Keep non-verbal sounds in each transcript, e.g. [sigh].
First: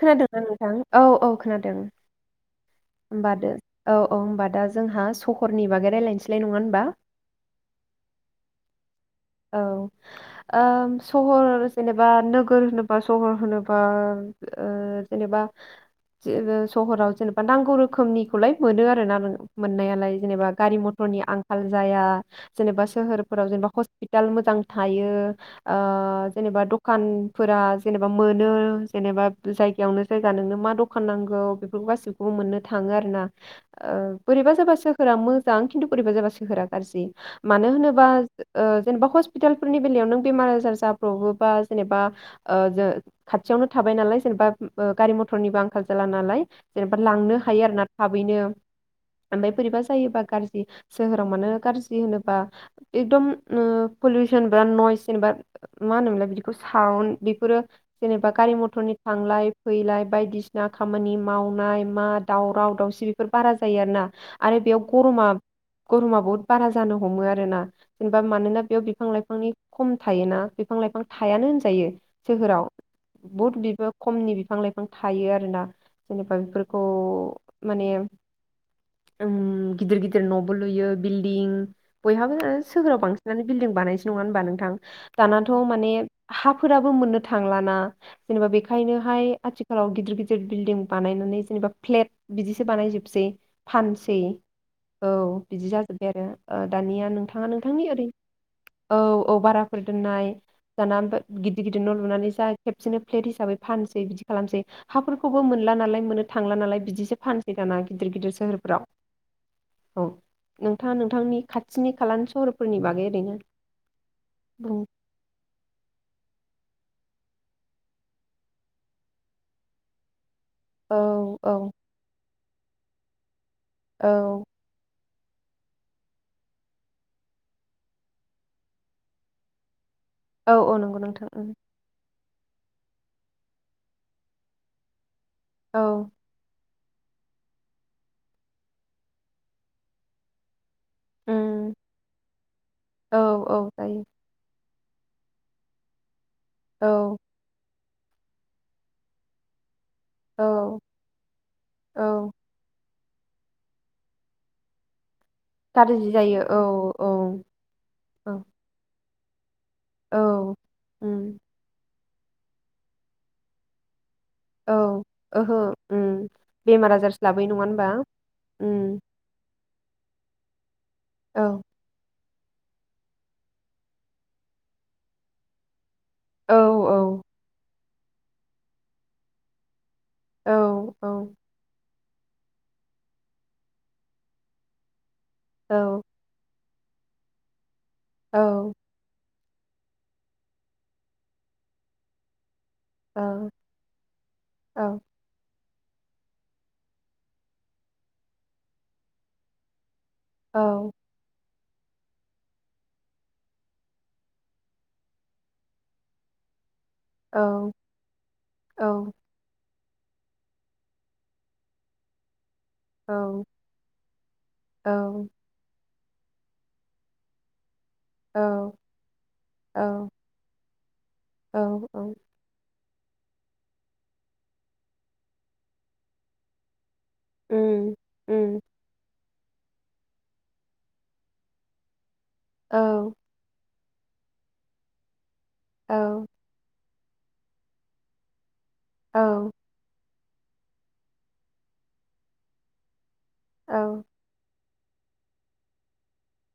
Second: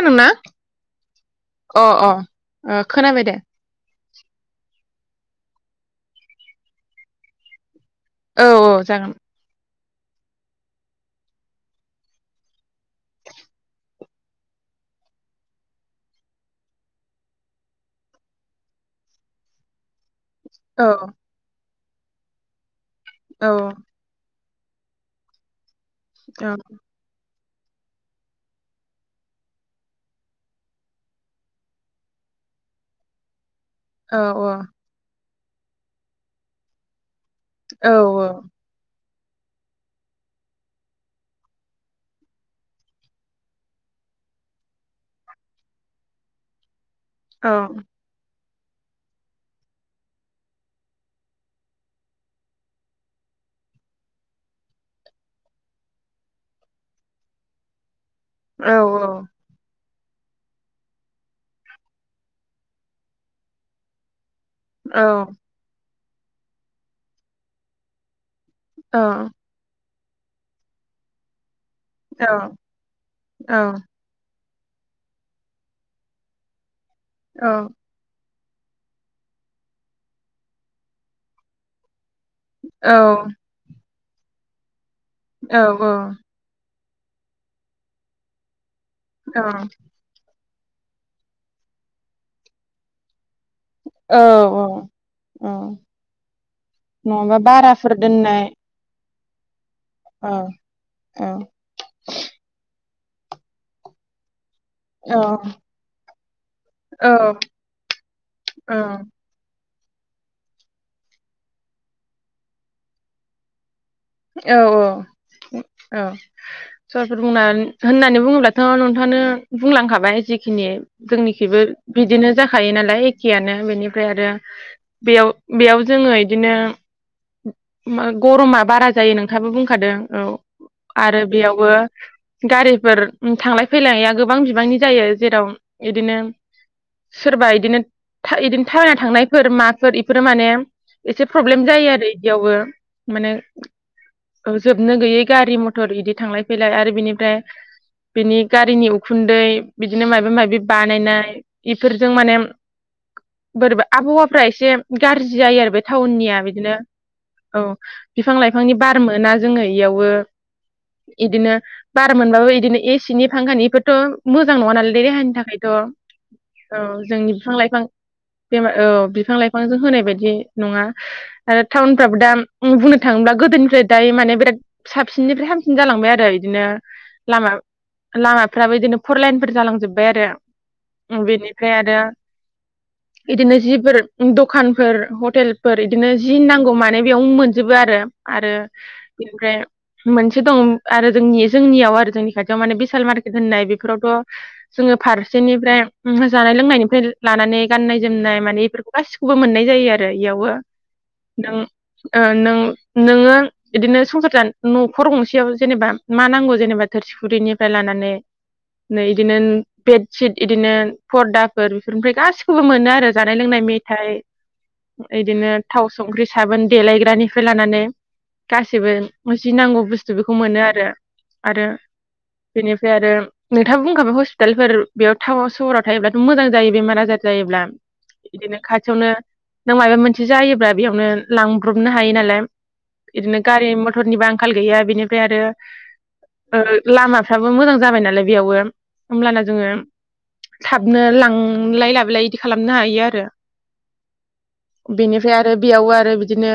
खोनादोंना नोंथां औ औ खोनादों अ अ ओ खोनाबाय दे होमबा दो औ औ होमबा दा जोंहा सहरनि बागै रायलायनोसैलाय नङा होनबा औ औ जागोन औ ओ सहर जेनेबा नोगोर होनोबा सहर होनोबा जेनेबा सह सहराव जेनेबा नांगौ रोखोमनिखौलाय मोनो आरो ना मोननायालाय जेनेबा गारि औ मथरनि आंखाल जाया जेनेबा सोहरफोराव जेनेबा औ खस्थ मोजां थायो ओ औ जेनेबा दखान फोरा जेनेबा मोनो जेनेबा जायगायावनो जायगा नोंनो मा दखान नांगौ बेफोर गासिखौबो मोननो थाङो आरो ना ओ औ बोरैबा जाबा सोहोरा मोज मोजां खिन्थु बोरैबा जाबा सोहोरा गाज्रि मानो औ होनोबा ओ जेनेबा हस्पितालफोरनि बेलायाव नों बेमार आजार जाब्रबबोबा जेनेबा ज खाथियावनो थाबाय नालाय जेनेबा गारि मथरनिबो आंखाल जाला नालाय जेनेबा लांनो औ हायो आरो ना थाबैनो ओमफाय बोरैबा जायोबा गाज्रि सोहोराव मानो गाज्रि होनोबा एकदम पलिउसन बा नयस जेनेबा मा होनोमोनलाय बिदिखौ साउन्द बेफोरो जेनेबा गारि औ मथरनि औ थांलाय फैलाय बायदिसिना खामानि मावनाय मा दावराव दावसि बेफोर बारा जायो आरो ना आरो बेयाव गरमा गरमा बहुत बारा जानो हमो आरो ना मानोना बेयाव बिफां लाइफांनि खम थायोना बिफां लाइफां थायानो होन जायो सोहोराव बहुत बिबो खमनि बिफां लाइफां थायो आरोना जेनेबा बेफोर औ माने गिदिर गिदिर न'बो लुयो बिल्डिं बयहाबो सोहोराव बांसिनानो बिल्दिं बानायजो नङा होनबा नोंथां दानथ' माने हाफ फोराबो मोननो थांला ना जेनेबा बे ओंखायनोहाय औ आथिखालाव गिदिर गिदिर बिल्दिं बानायनानै जेनेबा फ्लेट बिदिसो बानायजोबसै फानसै औ औ बिदि जाजोब्बाय आरो दानिया नोंथां नङाबा बाराफोर दोननाय अभार फोर औ दोननाय जाना औ गिदिर गिदिर न' लुनानै जा खेबसेनो प्लेट हिसाबै फानसै बिदि खालामसै औ हाफोरखौबो मोनला नालाय मोननो थांला नालाय औ बिदिसो फानसै दाना गिदिर गिदिर सोहोरफ्राव औ नोंथाङा नोंथांनि खाथिनि खालानि सहरफोरनि बागै ओरैनो औ औ बुं औ सोरफोर बुंना होननानै बुङोब्लाथ' नोंथाङानो बुंलांखाबाय जि खिनि औ औ जोंनिखिबो बिदिनो जा खायो नालाय एखेयानो बेनिफ्राय आरो औ बेयाव बेयाव जोङो इदिनो गरमा बारा जायो नोंथाङाबो बुंखादों औ औ नंगौ आरो नोंथां ओं बेयावबो गारिफोर थांलाय फैलाया ओ गोबां बिबांनि जायो जेराव औ बिदिनो सोरबा इदिनो इदिनो थाबायना थांनायफोर माफोर बेफोरो माने एसे प्रब्लेम उम जायो आरो इदियावबो औ माने औ जायो जोबनो गैयै गारि मटर इदि थांलाय फैलाय आरो औ बिनिफ्राय बिनि गारिनि उखुन्दै बिदिनो मायबा मायबि औ बानायनाय इफोरजों औ माने बोरैबा आबहावाफ्रा एसे गाज्रि जायो आरो बे गाज्रि टाउननिया जायो औ बिदिनो औ औ बिफां लाइ [unintelligible] मोना जोङो इयावबो औ उम इदिनो बार मोनबाबो इदिनो एसिनि फांखानिखोथ' मोजां नङा औ नालाय देहानि ओहो थाखायथ' औ उम बेमार आजारसो जोंनि लाबोयो बिफां नङा लाइफां होनबा बेमार उम औ बिफां लाइफांजों होनाय बायदि नङा औ आरो टाउनफ्राबो दा उम बुंनो थाङोब्ला गोदोनिफ्राय दायो माने बिराद साबसिननिफ्राय हामसिन जालांबाय आरो औ बिदिनो लामा लामाफ्राबो बिदिनो फर लाइनफोर जालांजोब बाय औ औ आरो बेनिफ्राय आरो इदिनो जिफोर दखानफोर ह औ टेलफोर इदिनो जि नांगौ मा बेयावनो मोनजोबो आरो औ आरो ओमफ्राय मोनसे दं आरो जोंनि जोंनियाव आरो जोंनि खा थियाव माने बिसाल औ मार्केट होननाय बेफोरावथ' औ जोङो फारसेनिफ्राय जानाय लोंनायनिफ्राय लानानै गाननाय जोमनाय माने बेफोरखौ गासिखौबो मोननाय जायो इयावबो औ नों ओ नों नोङो इदिनो संसार जान न'खर गंसेयाव जेनेबा मा नांगौ जेनेबा थोरसि औ खुरिनिफ्राय लानानै औ नै उम इदिनो बेडसिट बिदिनो फर्दाफोर बेफोरनिफ्राय गासि खौबो मोनो आरो जानाय लोंनाय मेथाइ उम औ इदिनो थाव संख्रि साबोन देलायग्रानिफ्राय लानानै औ गासिबो जि नांगौ बुस्थु बेखौ मोनो आरो औ औ फ्राय आरो नोंथाङा बुंखाबाय हस्पिटालफोर बेयाव टाउनाव सहराव थायोब्लाथ' मोजां जायो बेमार आजार जायोब्ला बिदिनो खाथियावनो नों माबा मोनसे जायोब्ला बेयावनो लांब्रबनो हायो नालाय बिदिनो गारि मथर मटरनिबो आंखाल गैया बेनिफ्राय आरो आ लामाफ्राबो मोजां जाबाय नालाय बेयावबो होमब्लाना जोङो थाबनो लांलाय लाबोलाय इदि खालामनो हायो आरो औ बेनिफ्राय आरो बेयावबो आरो बिदिनो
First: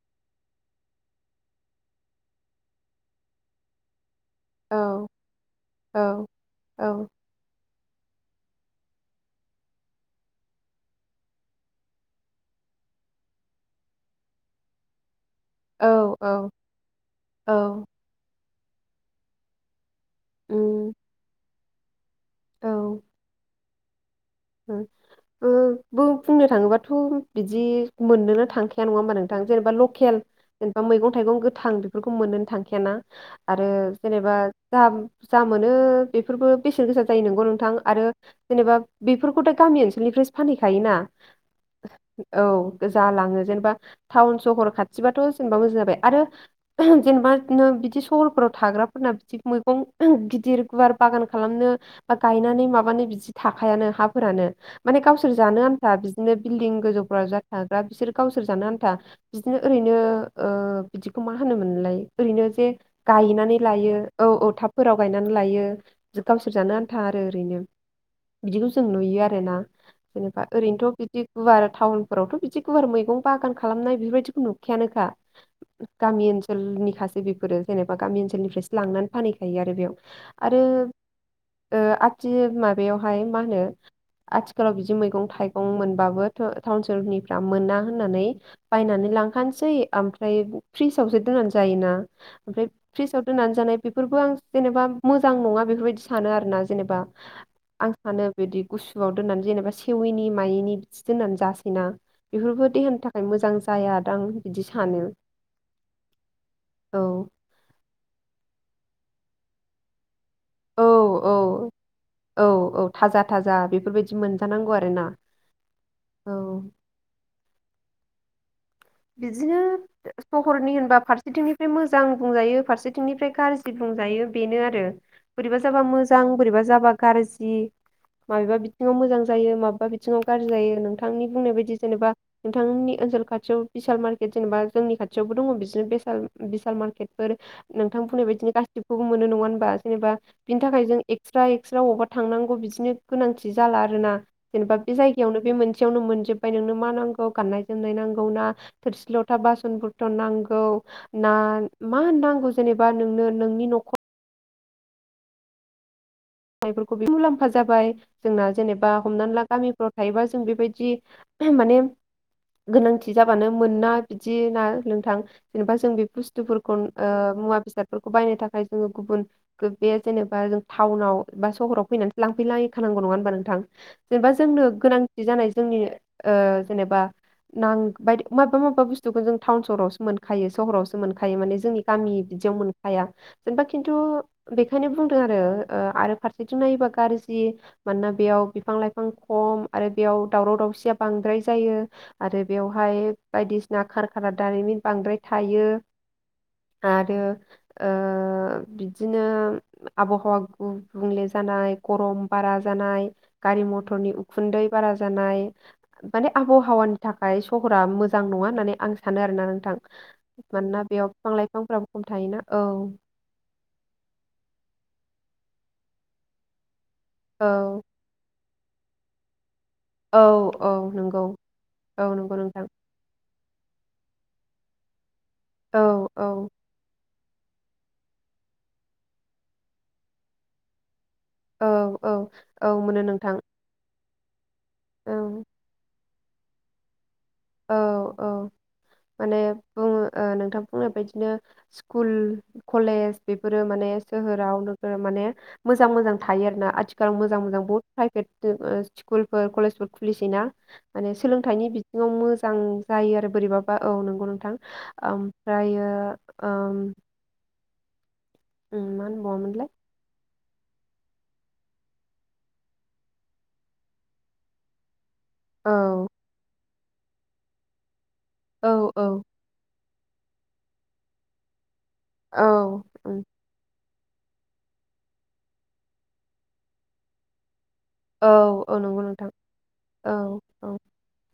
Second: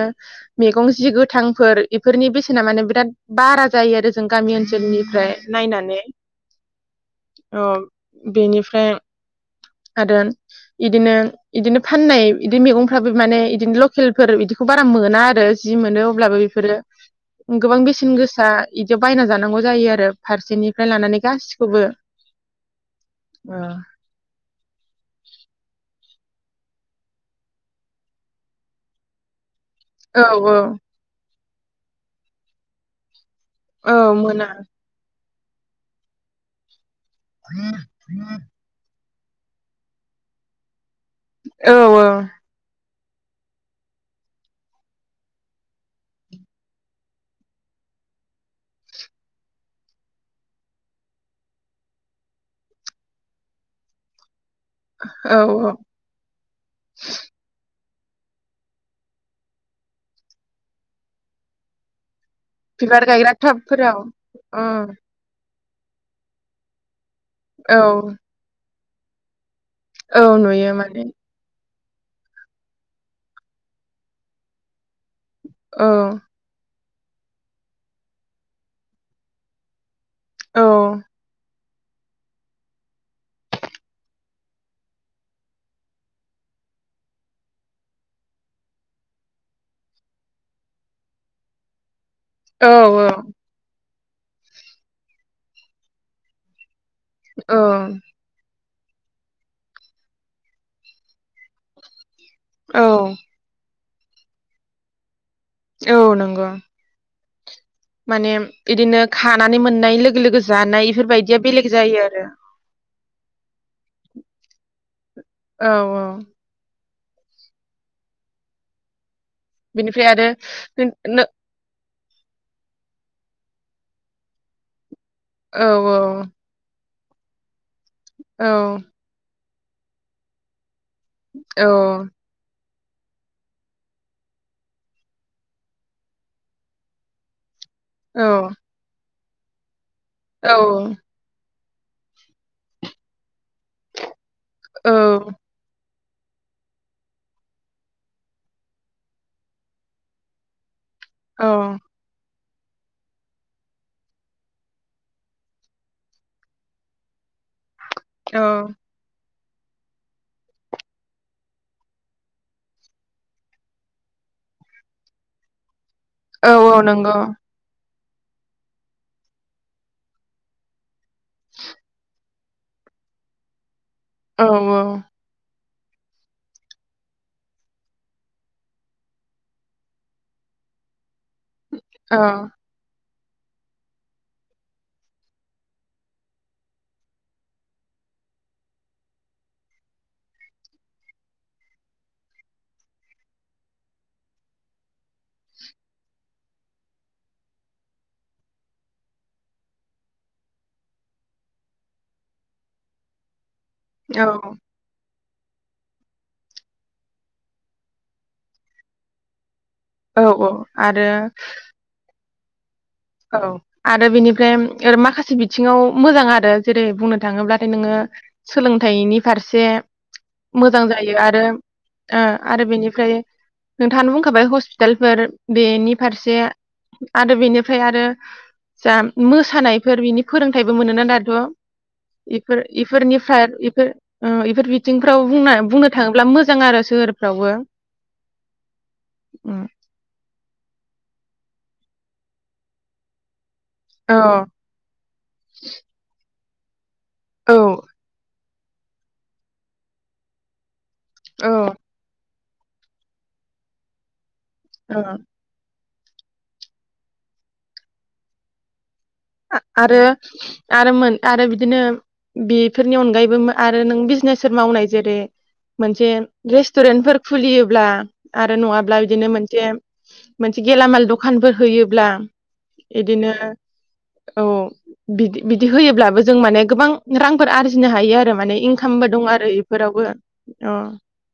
मैगं जि गोथांफोर बेफोरनि बेसेना माने बिराद बारा जायो आरो जों गामि ओनसोलनिफ्राय औ नायनानै बेनिफ्राय आरो बिदिनो बिदिनो फाननाय बिदि मैगंफ्राबो माने बिदिनो लकेलफोर बिदिखौ बारा मोना आरो जि मोनो अब्लाबो बेफोरो गोबां बेसेन गोसा बिदियाव बायना जानांगौ जायो आरो फारसेनिफ्राय लानानै गासिबो खौबो अ आ बो बुंनो थाङोबाथ' बिदि मोननोनो थांखाया नङा होमबा नोंथां जेनेबा लकेल औ मैगं थाइगं थां बेफोरखौ मोनो थांखायाना आरो औ जेनेबा मोना दाम बुरजा मोनो बेफोरबो बेसेन गोसा जायो नोंगौ नोंथां आरो जेनेबा बेफोरखौथ' गामि ओनसोलनिफ्रायो फानहैखायोना औ औ जालाङो जेनेबा टाउन सहर खाथिबाथ' जेनेबा मोजां जाबाय आरो जेनेबा बिदि सहरफोराव थाग्राफोरना बिदि मैगं गिदिर गुवार बागान खालामनो बा गायनानै माबानो बिदि था- आखायानो हाफोरानो माने गावसोर औ जानो औ आन्था बिदिनो बिल्दिं गोजौफ्राव जाथा बा बिसोर गावसोर जानो आन्था बिदिनो ओरैनो ओ बिदिखौ मा होनोमोनलाय ओरैनो जे बिबार गायग्रा गायनानै लायो टाबफोराव औ औ टाबफोराव गायनानै लायो गावसोर जानो थागारो ओरैनो औ जों नुयो आरो ना औ जेनेबा नुयो ओरैनोथ' माने बिदि गुवार टाउनफोरावथ' बिदि गुवार मैगं बागान खालामनाय बेफोरबायदिखौ नुखायानोखा औ गामि ओनसोलनि खासो बेफोरो जेनेबा गामि ओनसोलनिफ्रायसो लांनानै फानहैखायो आरो बेयाव आरो औ ओ आथि माबायाव ओमफाय मा होनो आथिखालाव बिदि मैगं थाइगं मोनबाबो टाउन सोहरनिफ्रा मोना होननानै बायनानै लांखानोसै ओमफ्राय फ्रिजावसो दोननानै जायोना औ ओमफ्राय फ्रिजाव दोननानै जानाय बेफोरबो आं जेनेबा मोजां नङा बेफोरबायदि सानो आरो ना जेनेबा औ आं सानो बिदि गुसुआव दोननानै जेनेबा सेवैनि मायैनि बिदि दोननानै जासैना बेफोरबो देहानि औ थाखाय मोजां जायादां बिदि सानो औ नंगौ औ माने इदिनो खानानै मोननाय लोगो लोगो औ जानाय औ इफोरबायदिया बेलेग जायो आरो औ औ थाजा थाजा बेफोरबायदि मोनजानांगौ आरो ना औ औ बिदिनो बेनिफ्राय आरो सहरनि होनबा नो फारसेथिंनिफ्राय मोजां मोजां बुंजायो फारसेथिंनिफ्राय गारजि बुंजायो बेनो आरो बोरैबा औ जाबा मोजां बोरैबा जाबा गारजि औ माबेबा बिथिङाव मोजां जायो मा मा बिथिंडाव गारजि जायो नोंथां नि बुंनाय औ बायदि जेनेबा बिथांनि ओनसोल खाथियाव बिसाल मार्केट जेनेबा जोंनि खाथियावबो दङ बिदिसनो बिसाल बिसाल मार्केटफोर नोंथां बुंनाय बायदिनो गासिखौबो मोनो नङा होनबा जेनेबा औ बिनि थाखाय जों एकस्रा नोंस्रा अबावबा थांनांगौ बिदिनो गोनांथि जाला आरो ना जेनेबा बे जायगायावनो बे मोनसे खाथियावनो मोनजोबबाय नोंनो मा नांगौ गाननाय जोमनाय नांगौ ना थोरसि लथा बासन बारथन नांगौ ना औ मा होनबाव नांगौ जेनेबा नोंनो नोंनि न'खर नांनायफोरखौ मुलाम्फा जाबाय औ जोंना जेनेबा हमनानै ला गामिफ्राव थायोबा जों बेबायदि माने गोनांथि जाबानो मोना बिदि ना नोंथां जेनेबा जों बे औ बुस्थुफोरखौ ओ नंगौ मुवा बेसाद फोरखौ बायनो थाखाय जोङो गुबुन बे जेनेबा जों टाउनाव बा सहराव फैनानैसो लांफै लायखानांगौ नङा होनबा नोंथां जेनेबा औ जोंनो गोनांथि जानाय जोंनि ओ जेनेबा नांबादि माबेबा माबेबा बुस्थुखौ जों टाउन सहरावसो मोनखायो सहरावसो मोनखायो खायो माने जोंनि गामि औ बिदियाव मोनखाया जेनेबा खिन्थु बेखायनो बुंदों आरो आरो फारसेथिं नायोबा गाज्रि मानोना बेयाव बिफां लाइफां खम आरो बेयाव दावराव दावसिया बांद्राय जायो आरो बेवहाय बायदिसिना खारखाना दारिमिन बांद्राय थायो आरो ओ बिदिनो आबहावा गुबुं गुबुंले जानाय गरम बारा जानाय गारि मथरनि औ उखुन्दै बारा जा जानाय माने आबहावानि थाखाय सहरा मोजां नङा होननानै आं सानो आरोना नोंथां औ औ मानोना बेयाव आरो बिफां लाइफांफोराबो खम थायोना औ औ आरो बेनिफ्राय माखासे बिथिङाव मोजां आरो जेरै बुंनो औ थाङोब्लाथाय नोङो सोलोंथाइनि फारसे एसे औ औ मोजां जायो नंगौ आरो औ ओ नंगौ आरो नोंथां बेनिफ्राय नोंथाङानो बुंखाबाय हस्पिटालफोर औ बेनि औ फारसे आरो बिनि ओमफ्राय आरो जा मोसानायफोर बिनि फोरोंथाइबो मोनोना औ औ इफोर औ मोनो नोंथां इफोरनिफ्राय इफोर बेफोर औ बिथिंफ्राव बुंनाय बुंनो थाङोब्ला मोजां आरो सोहोर औ औ माने उम बुङो ओ नोंथां बेफोर बदिनो स्कुल कलेज बे बेफोर माने औ सोहोराव नोगोर माने मोजां मोजां था हायो आरोना आथि मोजां औ मोजां बहुत प्राइभेट स्कुलफोर कलेजफोर खुलिसैना माने औ सोलोंथाइनि बिथिङाव मोजां मोजां जायो आरो बोरैबाबा औ नंगौ नोंथां ओ ओमफ्रायो आ उ मान आरो आरो मोन आरो बिदिनो बेफोरनि अनगायैबो आरो नों बिजनेसफोर मावनाय जेरै औ मोनसेे रेस्टुरेन्टफोर खुलियोब्ला आरो औ नङाब्ला औ बिदिनो मोनसे मोनसे गेलामाल दखानफोर होयो ब्ला औ उम, बिदिनो औ बिदि बिदि होयोब्लाबो जों माने गोबां रांफोर आरजिनो हायो औ आरो माने औ नंगौ इनकामबो दं नोंथां आरो इफोरावबो अ औ औ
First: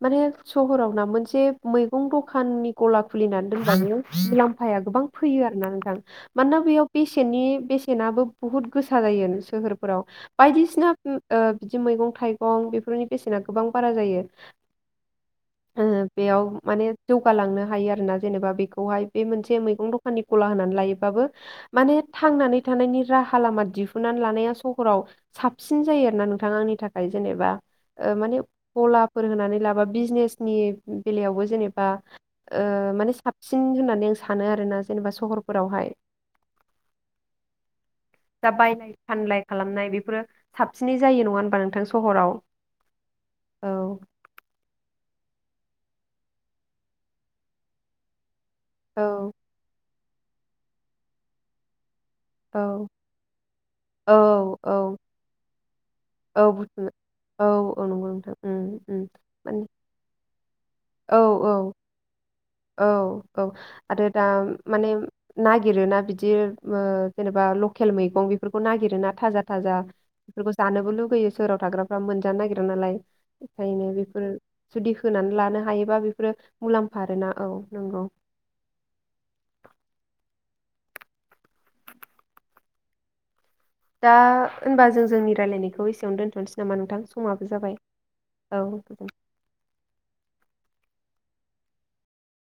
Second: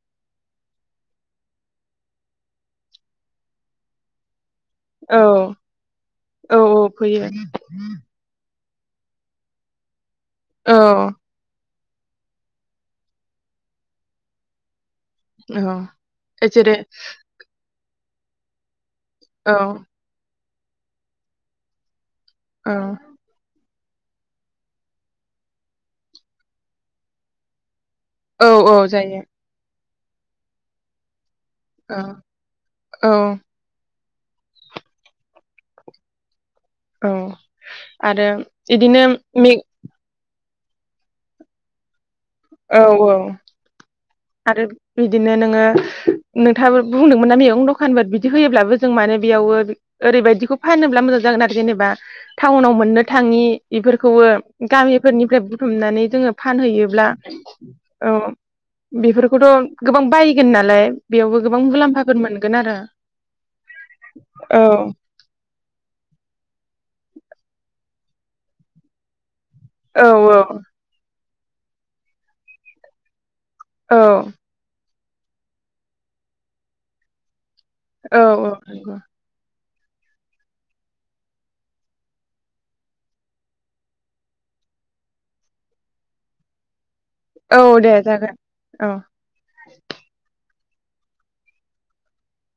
माने सहराव ना मोनसे मैगं दखा दखाननि गला खुलिनानै दानबाबो मु आफाया गोबां औ फैयो आरोना नोंथां मानोना औ बेयाव फैयो बेसेननि बेसेनाबो बुहुत गोसा जायो सोहोरफोराव औ बायदिसिना बिदि मैगं थाइगं बेफोरनि बेसेना गोबां बारा जायो जोङो औ बेयाव जेरै माने जौगालांनो हायो आरोना जेनेबा बेखौहाय बे औ मोनसे मैगं दखाननि गला होनानै लायोबाबो मा थांनानै औ थानायनि राहा लामा दि हुननानै लानाया सहराव साबसिन जायो आरो ना नोंथां आंनि थाखाय जेनेबा ओ माने औ औ जायो गलाफोर होनानै लाबा बिजनेसनि बेलायावबो जेनेबा औ ओ औ माने साबसिन होननानै सानो आरोना जेनेबा सहरफोरावहाय औ आरो इदिनो [inaudible] बिसिनि जायो नङा होनोमबा नोंथां सहरफोराव औ औ आरो बिदिनो नोङो नोंथाङाबो बुंदोंमोन ना मैगं दखान बि बिदि होयोब्लाबो जों माने औ बेयावबो ओरैबायदिखौ फानोब्ला मोजां जागोन आरो जेनेबा ओ टाउनाव औ मोननो थाङि बेफोरखौबो औ औ गामिफोरनिफ्राय बुथुमनानै जोङो औ बुथुम फानहैयोब्ला औ नंगौ औ नोंथां उम उम माने बेफोरखौथ' गोबां बायगोन नालाय औ बेयावबो गोबां मुलामफाफोर मोनगोन आरो औ औ आरो दा औ माने नागिरोना बिदि जेनेबा लकेल मैगं बेफोरखौ नागिर ना थाजा थाजा औ बेफोरखौ औ जानोबो लुबैयो सोराव थाग्राफ्रा मोनजानो नागिरा नालाय बेखायनो औ बेफोर जुदि होनानै लानो हायोबा बेफोरो मुलाम्फा आरोना औ नंगौ औ औ नंगौ दा होनबा जों जोंनि रायलायनायखौ एसेयावनो दोन्थ'नोसै नामा नोंथां समाबो औ जाबाय दे जागोन औ